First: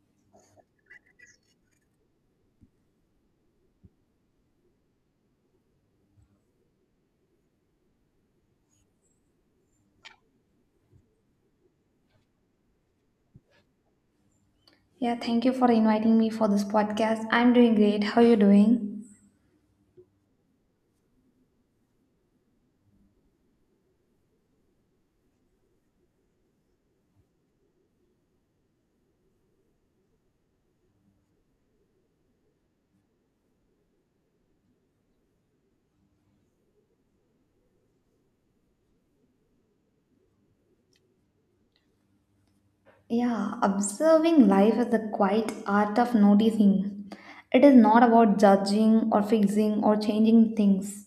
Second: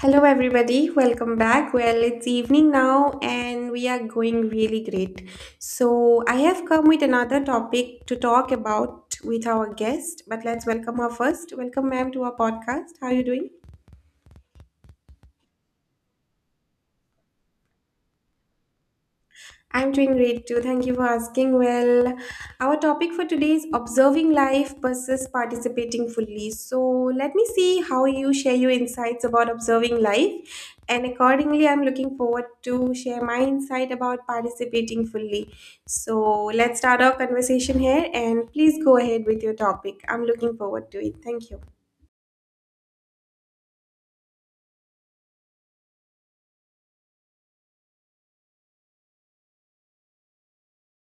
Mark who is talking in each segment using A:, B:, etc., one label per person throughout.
A: Hello, everybody. Welcome back. Well, it's evening now, and we are going really great. So, I have come with another topic to talk about with our guest, but let's welcome her first. Welcome, ma'am, to our podcast. How are you doing?
B: Yeah, thank you for inviting me for this podcast. I'm doing great. How are you doing?
A: I'm doing great too. Thank you for asking. Well, our topic for today is observing life versus participating fully. So, let me see how you share your insights about observing life. And accordingly, I'm looking forward to share my insight about participating fully. So, let's start our conversation here and please go ahead with your topic. I'm looking forward to it. Thank you.
B: Yeah, observing life is the quiet art of noticing. It is not about judging or fixing or changing things.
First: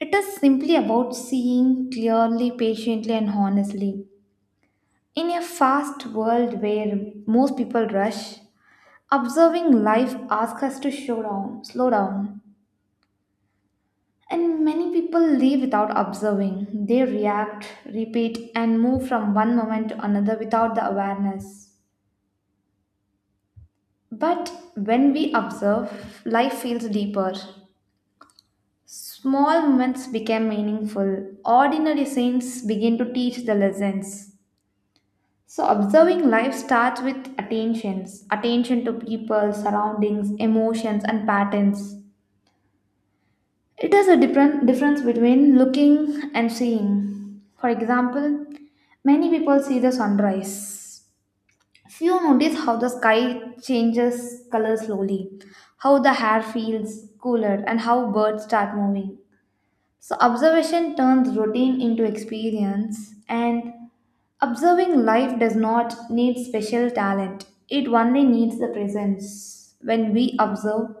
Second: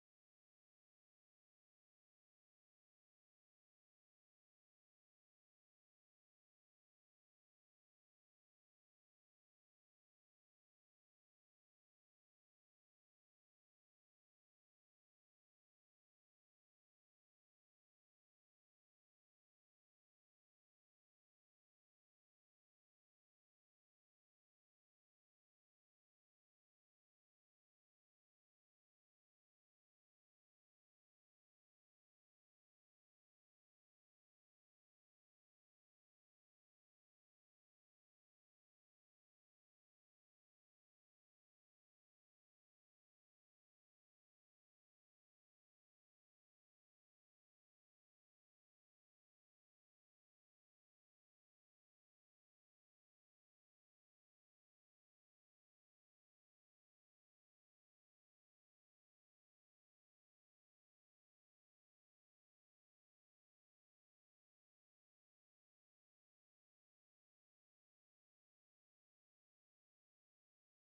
B: It is simply about seeing clearly, patiently, and honestly. In a fast world where most people rush, observing life asks us to slow down, slow down. And many people live without observing. They react, repeat, and move from one moment to another without the awareness. But when we observe, life feels deeper. Small moments become meaningful. Ordinary scenes begin to teach the lessons. So, observing life starts with attention to people, surroundings, emotions, and patterns. It is a different difference between looking and seeing. For example, many people see the sunrise. Few notice how the sky changes color slowly, how the air feels cooler, and how birds start moving. So observation turns routine into experience, and observing life does not need special talent. It only needs the presence. When we observe,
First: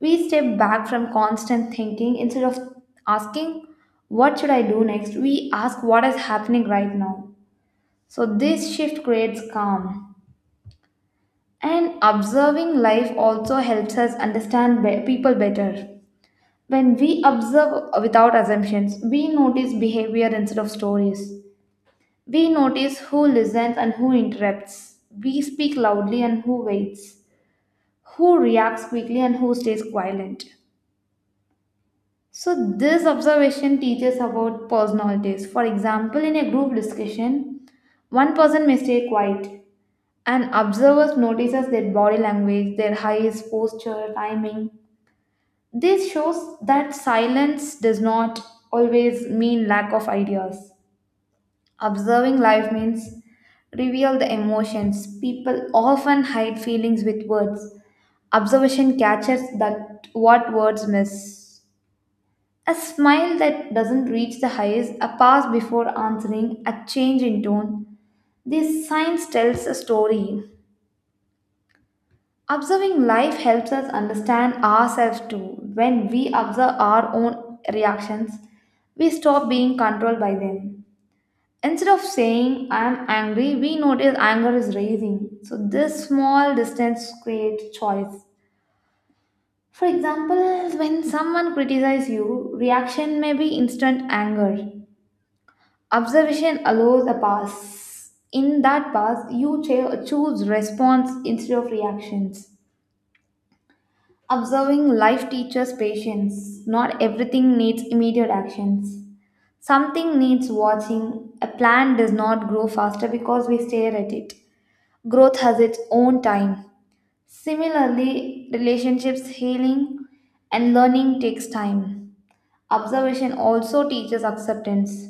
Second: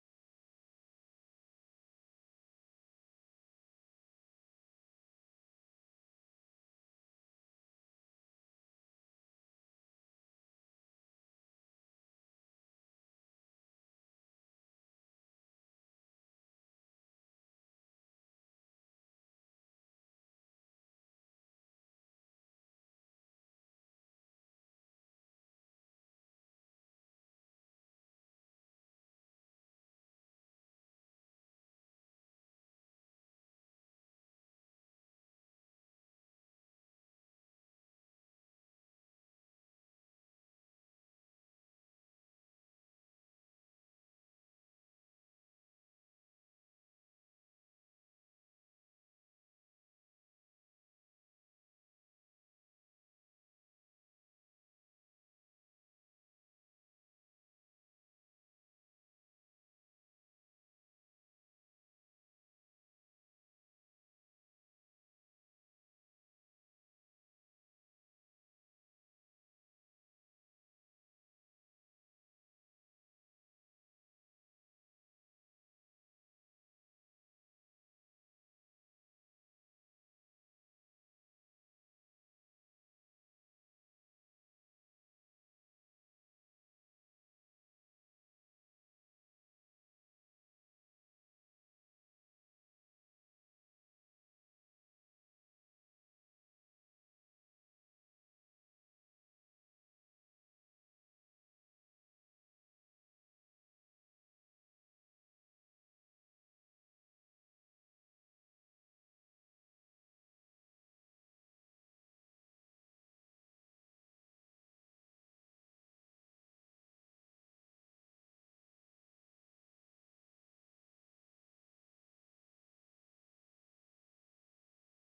B: we step back from constant thinking instead of asking, what should I do next? We ask, what is happening right now? So, this shift creates calm. And observing life also helps us understand people better. When we observe without assumptions, we notice behavior instead of stories. We notice who listens and who interrupts. We speak loudly and who waits. Who reacts quickly and who stays quiet. So, this observation teaches about personalities. For example, in a group discussion, one person may stay quiet, and observers notices their body language, their eyes, posture, timing. This shows that silence does not always mean lack of ideas. Observing life means reveal the emotions. People often hide feelings with words. Observation catches that what words miss. A smile that doesn't reach the highest, a pause before answering, a change in tone. These signs tells a story. Observing life helps us understand ourselves too. When we observe our own reactions, we stop being controlled by them. Instead of saying I am angry, we notice anger is rising. So this small distance creates choice. For example, when someone criticizes you, reaction may be instant anger. Observation allows a pass. In that pass, you choose response instead of reactions. Observing life teaches patience. Not everything needs immediate actions. Something needs watching. A plant does not grow faster because we stare at it. Growth has its own time. Similarly, relationships healing and learning takes time. Observation also teaches acceptance.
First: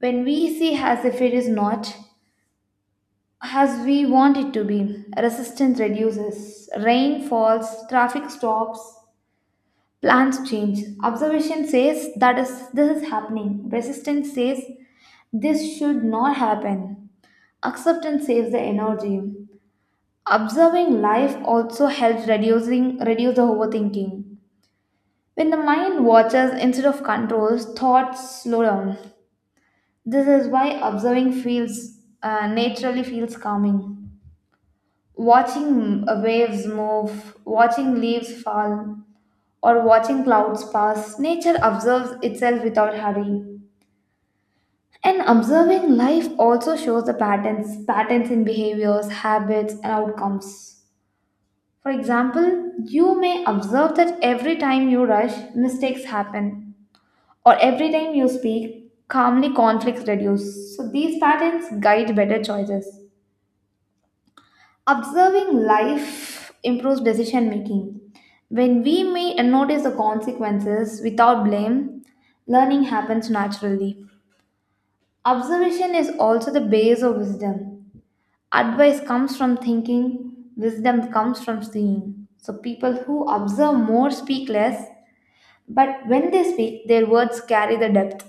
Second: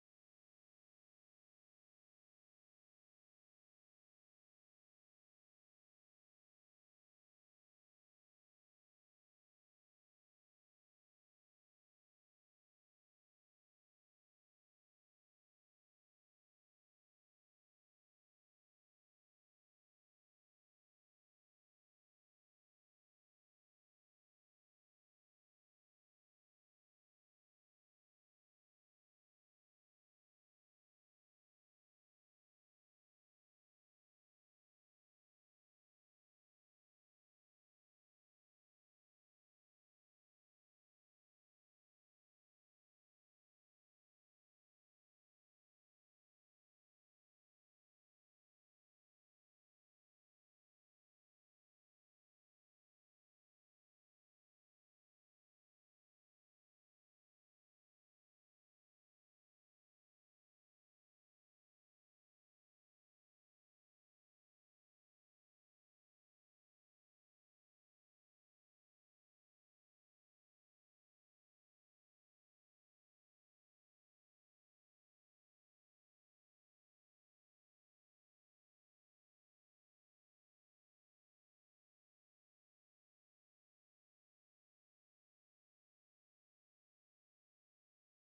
B: When we see as if it is not, as we want it to be. Resistance reduces, rain falls, traffic stops, plans change. Observation says that is this is happening. Resistance says this should not happen. Acceptance saves the energy. Observing life also helps reducing reduce the overthinking. When the mind watches instead of controls, thoughts slow down. This is why observing feels naturally feels calming. Watching waves move, watching leaves fall, or watching clouds pass, nature observes itself without hurry. And observing life also shows the patterns, patterns in behaviors, habits, and outcomes. For example, you may observe that every time you rush, mistakes happen, or every time you speak, calmly conflicts reduce. So these patterns guide better choices. Observing life improves decision making. When we may notice the consequences without blame, learning happens naturally. Observation is also the base of wisdom. Advice comes from thinking, wisdom comes from seeing. So, people who observe more speak less, but when they speak, their words carry the depth.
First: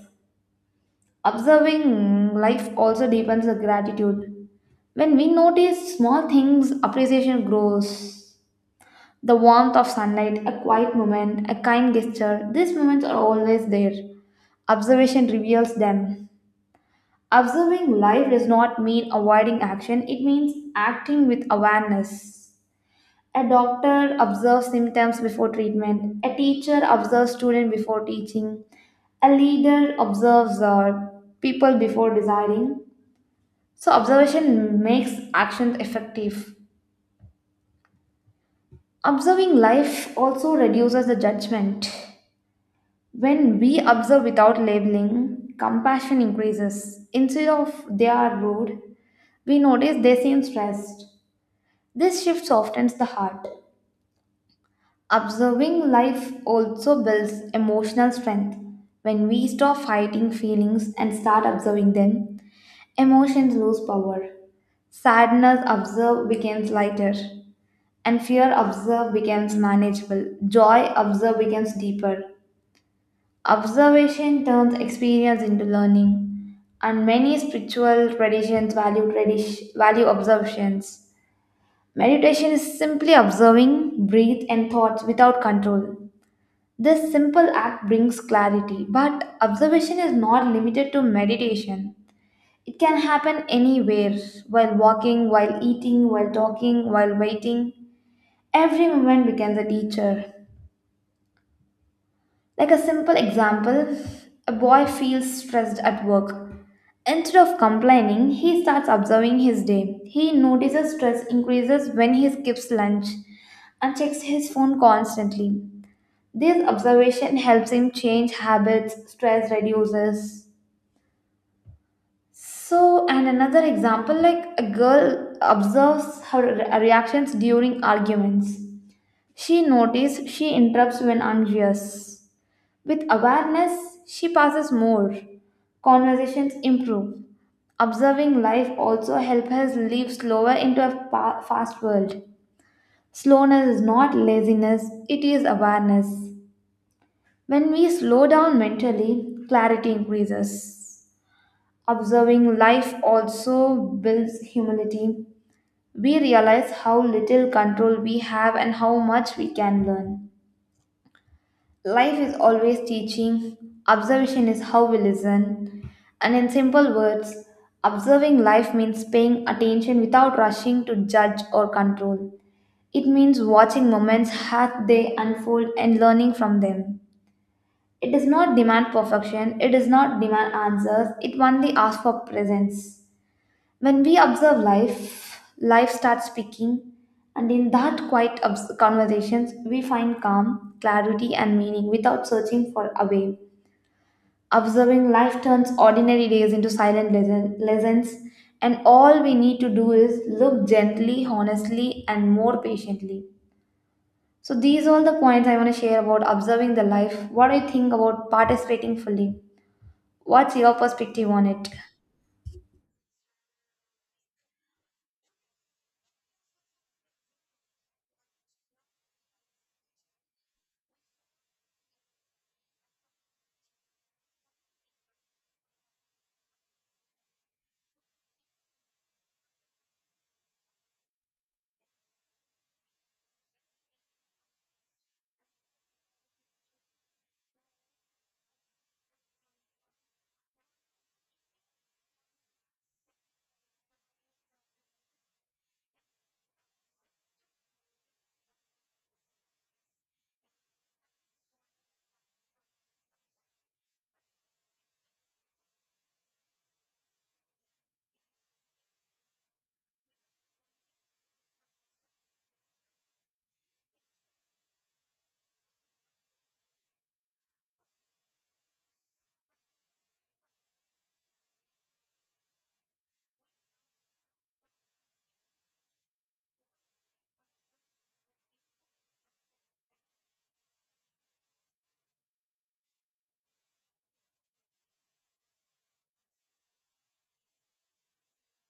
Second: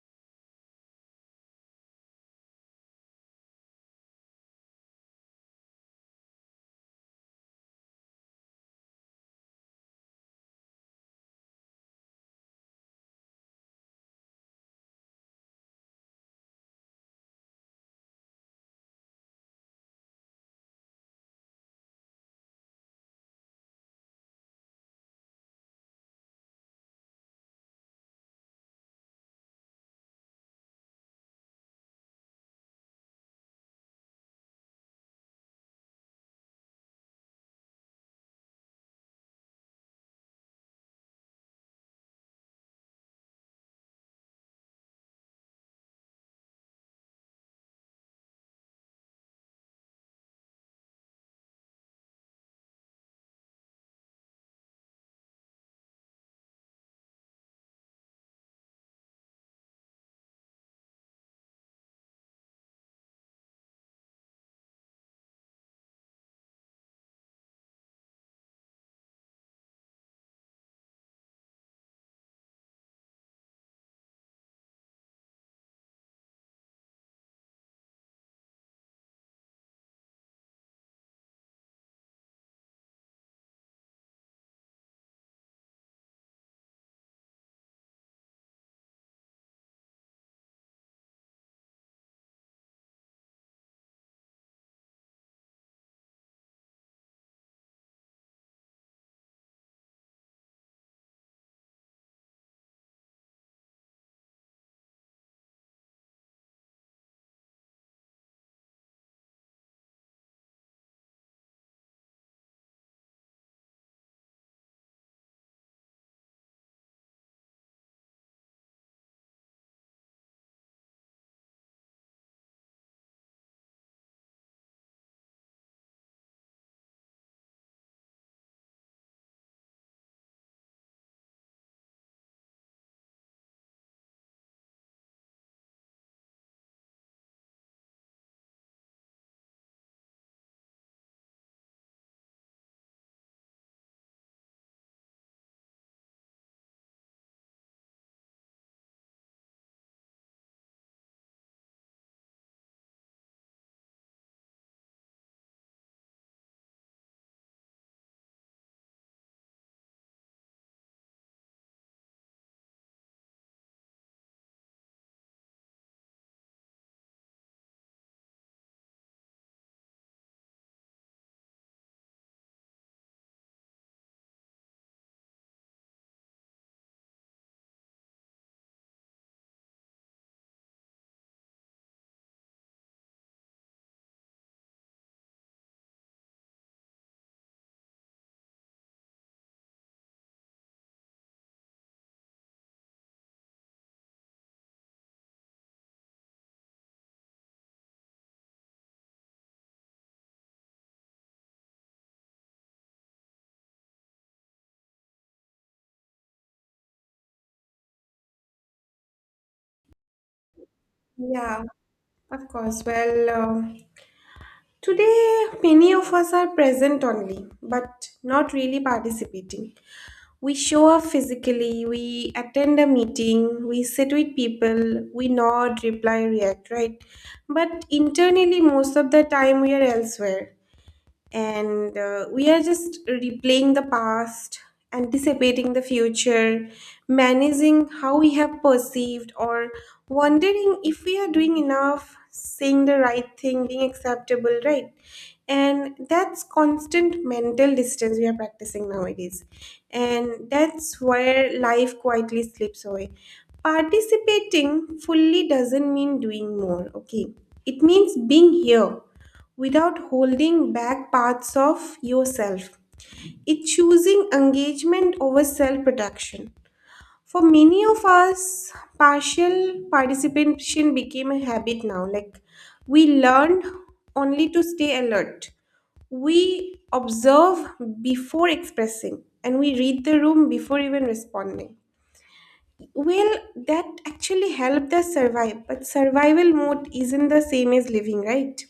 B: Observing life also deepens the gratitude. When we notice small things, appreciation grows. The warmth of sunlight, a quiet moment, a kind gesture, these moments are always there. Observation reveals them. Observing life does not mean avoiding action, it means acting with awareness. A doctor observes symptoms before treatment, a teacher observes student before teaching, a leader observes people before deciding. So, observation makes actions effective. Observing life also reduces the judgment. When we observe without labeling, compassion increases. Instead of they are rude, we notice they seem stressed. This shift softens the heart. Observing life also builds emotional strength. When we stop fighting feelings and start observing them, emotions lose power. Sadness observed becomes lighter, and fear observed becomes manageable. Joy observed becomes deeper. Observation turns experience into learning, and many spiritual traditions value tradition, value observations. Meditation is simply observing, breathe, and thoughts without control. This simple act brings clarity, but observation is not limited to meditation. It can happen anywhere while walking, while eating, while talking, while waiting. Every moment becomes a teacher. Like a simple example, a boy feels stressed at work. Instead of complaining, he starts observing his day. He notices stress increases when he skips lunch and checks his phone constantly. This observation helps him change habits, stress reduces. So, and another example like a girl observes her reactions during arguments. She notices she interrupts when anxious. With awareness, she passes more. Conversations improve. Observing life also helps us live slower into a fast world. Slowness is not laziness, it is awareness. When we slow down mentally, clarity increases. Observing life also builds humility. We realize how little control we have and how much we can learn. Life is always teaching, observation is how we listen. And in simple words, observing life means paying attention without rushing to judge or control. It means watching moments as they unfold and learning from them. It does not demand perfection, it does not demand answers, it only asks for presence. When we observe life, life starts speaking, and in that quiet conversations, we find calm, clarity, and meaning without searching for a way. Observing life turns ordinary days into silent lessons, and all we need to do is look gently, honestly, and more patiently. So, these are all the points I want to share about observing the life. What do you think about participating fully? What's your perspective on
A: Yeah,
B: it?
A: of course. Well, today many of us are present only, but not really participating. We show up physically, we attend a meeting, we sit with people, we nod, reply, react, right? But internally, most of the time, we are elsewhere and we are just replaying the past, anticipating the future, managing how we have perceived, or wondering if we are doing enough, saying the right thing, being acceptable, right? And that's constant mental distance we are practicing nowadays. And that's where life quietly slips away. Participating fully doesn't mean doing more, okay? It means being here without holding back parts of yourself. It's choosing engagement over self protection. For many of us, partial participation became a habit now. Like we learned only to stay alert. We observe before expressing and we read the room before even responding. Well, that actually helped us survive, but survival mode isn't the same as living, right?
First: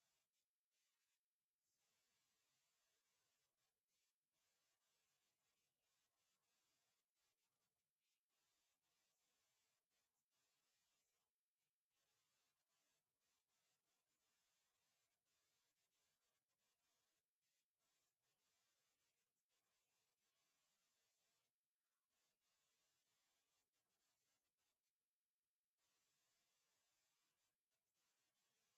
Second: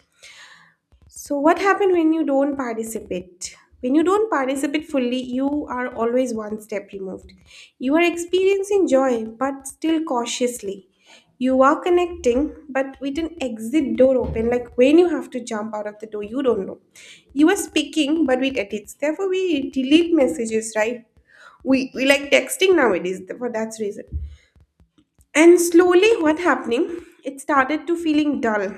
A: So, what happens when you don't participate? When you don't participate fully, you are always one step removed. You are experiencing joy, but still cautiously. You are connecting, but with an exit door open, like when you have to jump out of the door, you don't know. You are speaking, but with edits. Therefore, we delete messages, right? We like texting nowadays for that reason. And slowly, what happening? It started to feeling dull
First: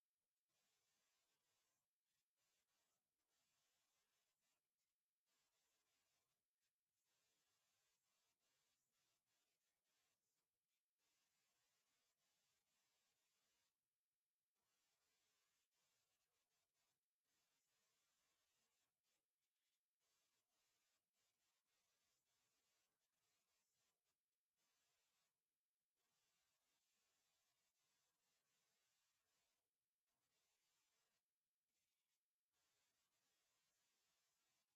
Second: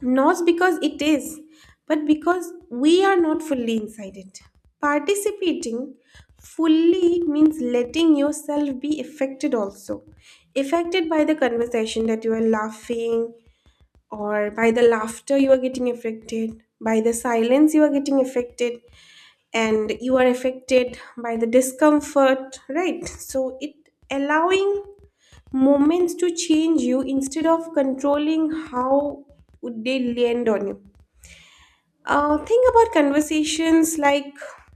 A: not because it is, but because we are not fully inside it. Participating fully means letting yourself be affected also. Affected by the conversation that you are laughing, or by the laughter you are getting affected, by the silence you are getting affected, and you are affected by the discomfort, right? So it allowing moments to change you instead of controlling how would they land on you. Think about conversations like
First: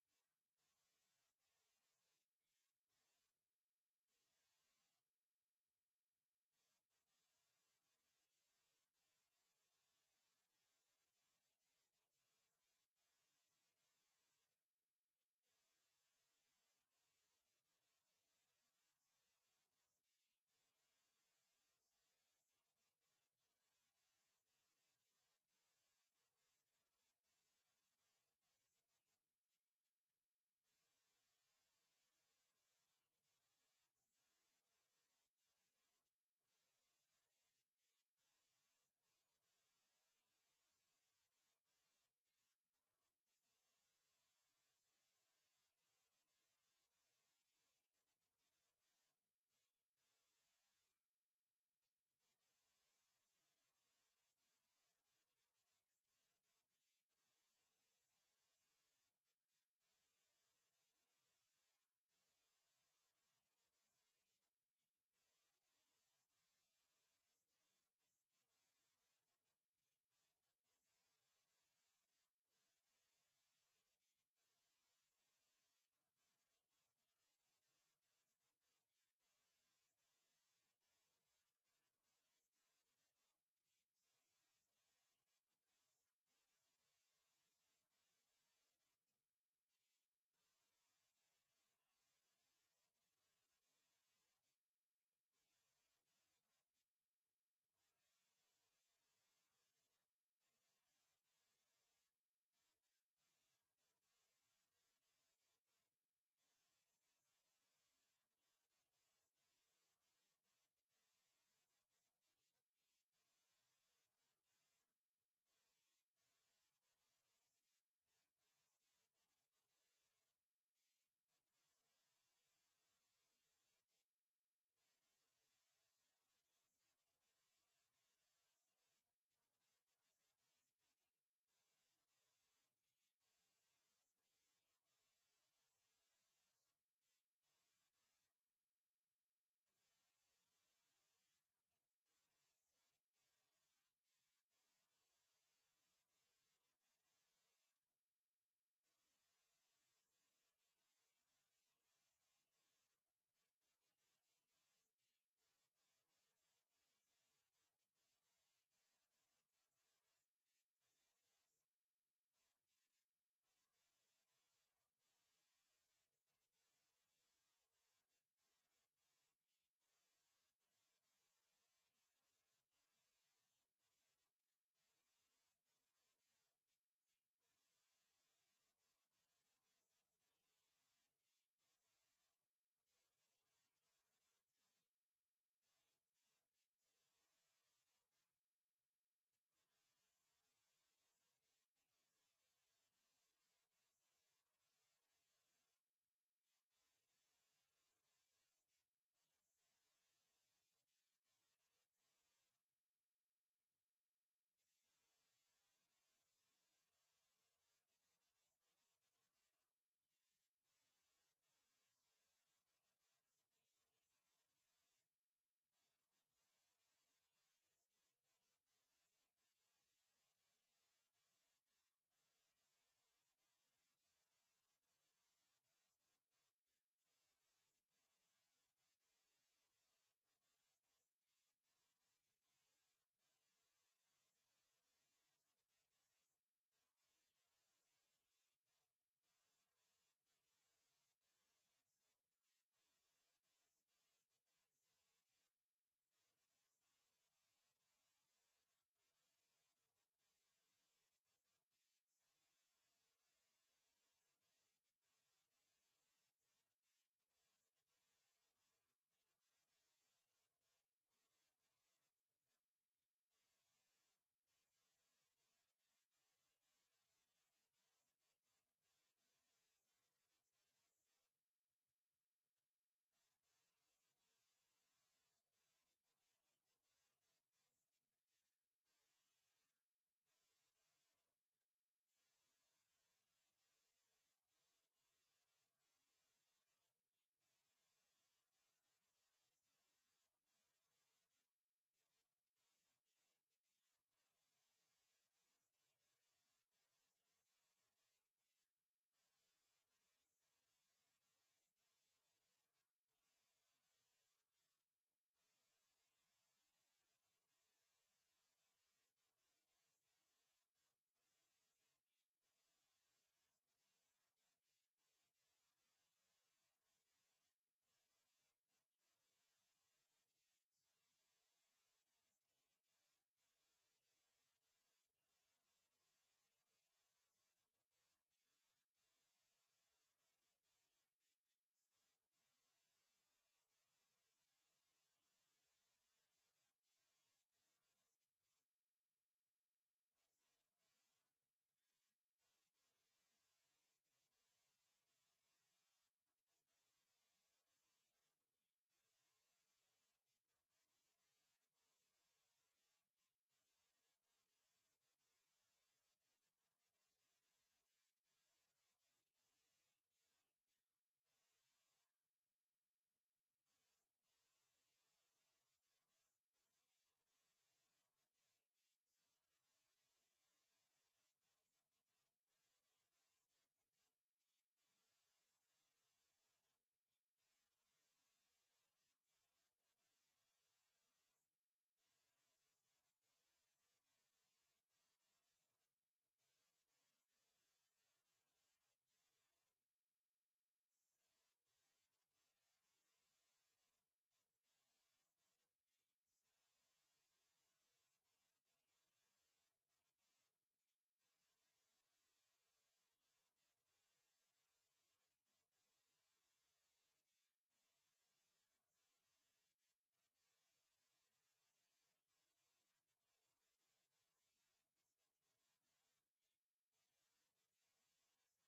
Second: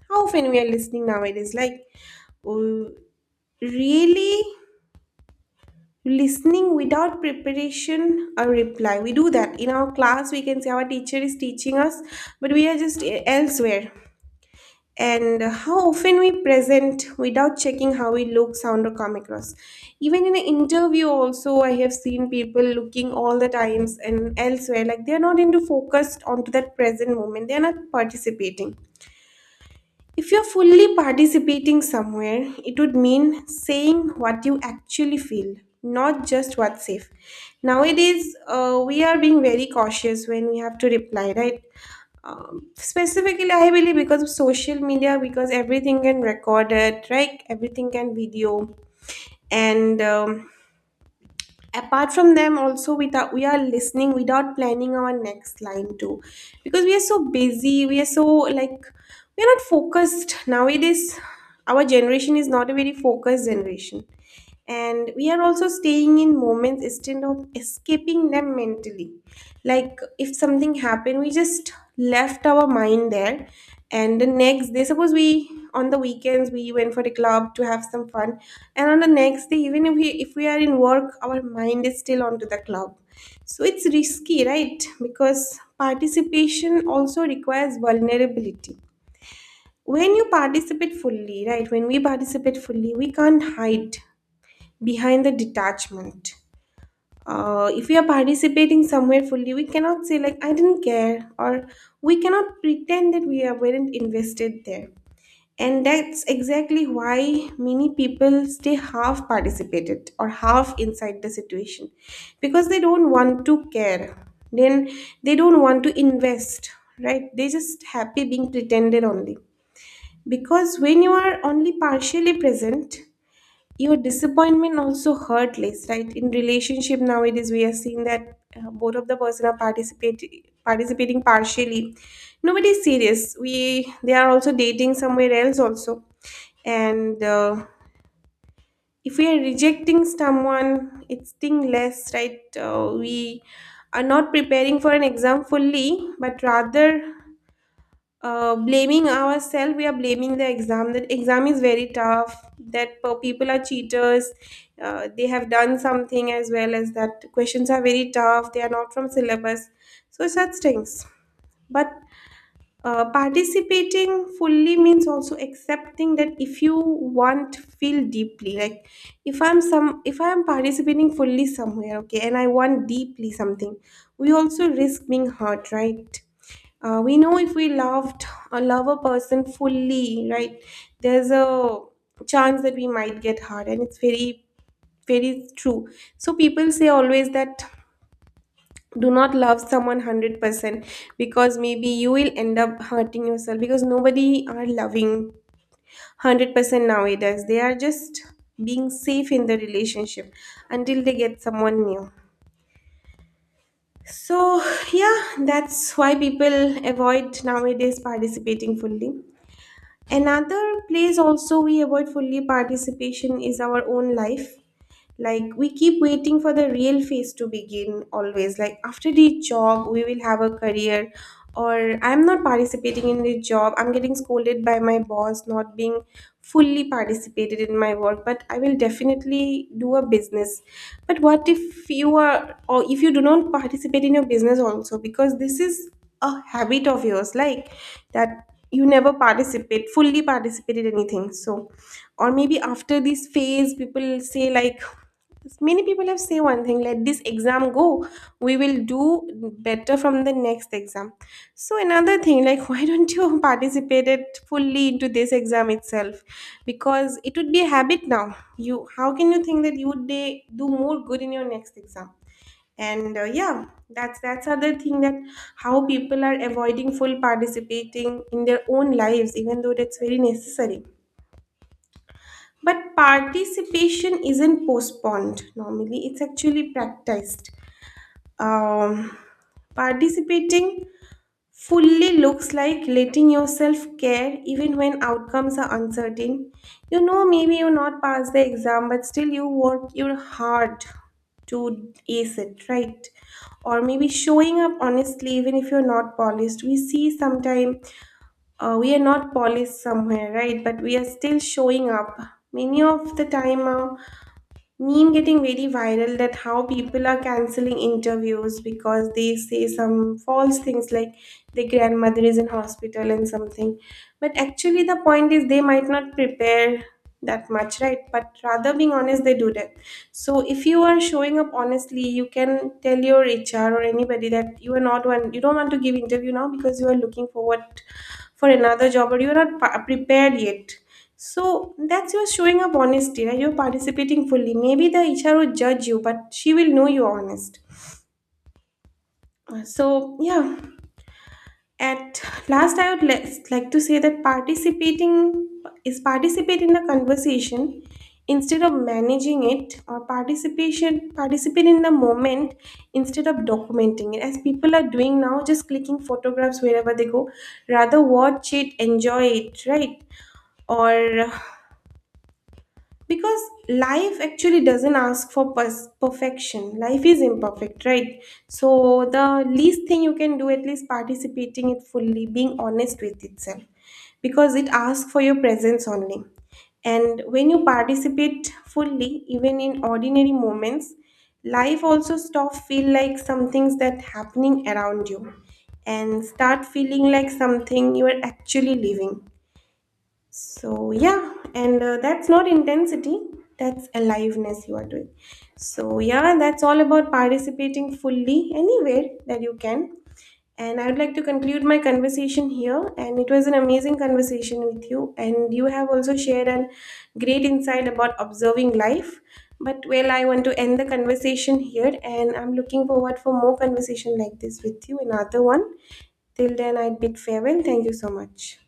A: how often we are listening nowadays, like uh, really listening without preparation or reply. We do that in our class. We can say our teacher is teaching us, but we are just elsewhere. And how often we present without checking how we look, sound, or come across. Even in an interview, also I have seen people looking all the times and elsewhere, like they are not into focused onto that present moment. They are not participating. If you're fully participating somewhere, it would mean saying what you actually feel, not just what's safe. Nowadays, we are being very cautious when we have to reply, right? Specifically, I believe because of social media, because everything can record it, right? Everything can video, and apart from them also we thought we are listening without planning our next line too, because we are so busy, we are so like we are not focused nowadays. Our generation is not a very focused generation, and we are also staying in moments instead of escaping them mentally. Like if something happened we just left our mind there, and the next day suppose we on the weekends we went for a club to have some fun. And on the next day even if we are in work our mind is still onto the club. So it's risky, right? Because participation also requires vulnerability. When you participate fully, right? When we participate fully we can't hide behind the detachment. If we are participating somewhere fully, we cannot say like I didn't care, or we cannot pretend that we are weren't invested there. And that's exactly why many people stay half participated or half inside the situation because they don't want to care. Then they don't want to invest, right? They just happy being pretended only. Because when you are only partially present, your disappointment also hurt less, right? In relationship nowadays we are seeing that both of the person are participating partially. Nobody's serious, we they are also dating somewhere else also. And if we are rejecting someone it's sting less, right? We are not preparing for an exam fully but rather blaming ourselves, we are blaming the exam, that exam is very tough, that people are cheaters. They have done something as well as that questions are very tough, they are not from syllabus. So such things. But participating fully means also accepting that if you want feel deeply, like if I'm some if I am participating fully somewhere, okay, and I want deeply something, we also risk being hurt, right? We know if we loved or love a person fully, right? There's a chance that we might get hurt, and it's very very true. So people say always that do not love someone 100% because maybe you will end up hurting yourself, because nobody are loving 100% nowadays. They are just being safe in the relationship until they get someone new. So yeah, that's why people avoid nowadays participating fully. Another place also we avoid fully participation is our own life. Like we keep waiting for the real phase to begin always, like after the job we will have a career, or I'm not participating in the job, I'm getting scolded by my boss not being fully participated in my work, but I will definitely do a business. But what if you are, or if you do not participate in your business also, because this is a habit of yours, like that you never participate fully participate in anything. So, or maybe after this phase people say like, many people have say one thing, let this exam go. We will do better from the next exam. So another thing, like why don't you participate it fully into this exam itself? Because it would be a habit now. You how can you think that you would do more good in your next exam? And yeah, that's other thing that how people are avoiding full participating in their own lives, even though that's very necessary. But participation isn't postponed normally, it's actually practiced. Um, participating fully looks like letting yourself care even when outcomes are uncertain. You know, maybe you not pass the exam, but still you work your hard to ace it, right? Or maybe showing up honestly, even if you're not polished. We see sometimes we are not polished somewhere, right? But we are still showing up. Many of the time, meme getting very viral that how people are canceling interviews because they say some false things like their grandmother is in hospital and something, but actually the point is they might not prepare that much, right? But rather being honest they do that. So if you are showing up honestly you can tell your HR or anybody that you are not one you don't want to give interview now, because you are looking forward for another job or you are not prepared yet. So that's your showing up honesty, right? You're participating fully. Maybe the HR would judge you, but she will know you're honest. So yeah. At last, I would like to say that participating is participate in the conversation instead of managing it, or participation participate in the moment instead of documenting it, as people are doing now, just clicking photographs wherever they go. Rather watch it, enjoy it, right? Or, because life actually doesn't ask for perfection. Life is imperfect, right? So the least thing you can do at least participating it fully being honest with itself, because it asks for your presence only. And when you participate fully even in ordinary moments, life also stop feel like some things that happening around you and start feeling like something you are actually living. So, yeah, and that's not intensity, that's aliveness you are doing. So, yeah, that's all about participating fully anywhere that you can. And I would like to conclude my conversation here. And it was an amazing conversation with you. And you have also shared a great insight about observing life. But well, I want to end the conversation here. And I'm looking forward for more conversation like this with you, another one. Till then, I bid farewell. Thank you so much.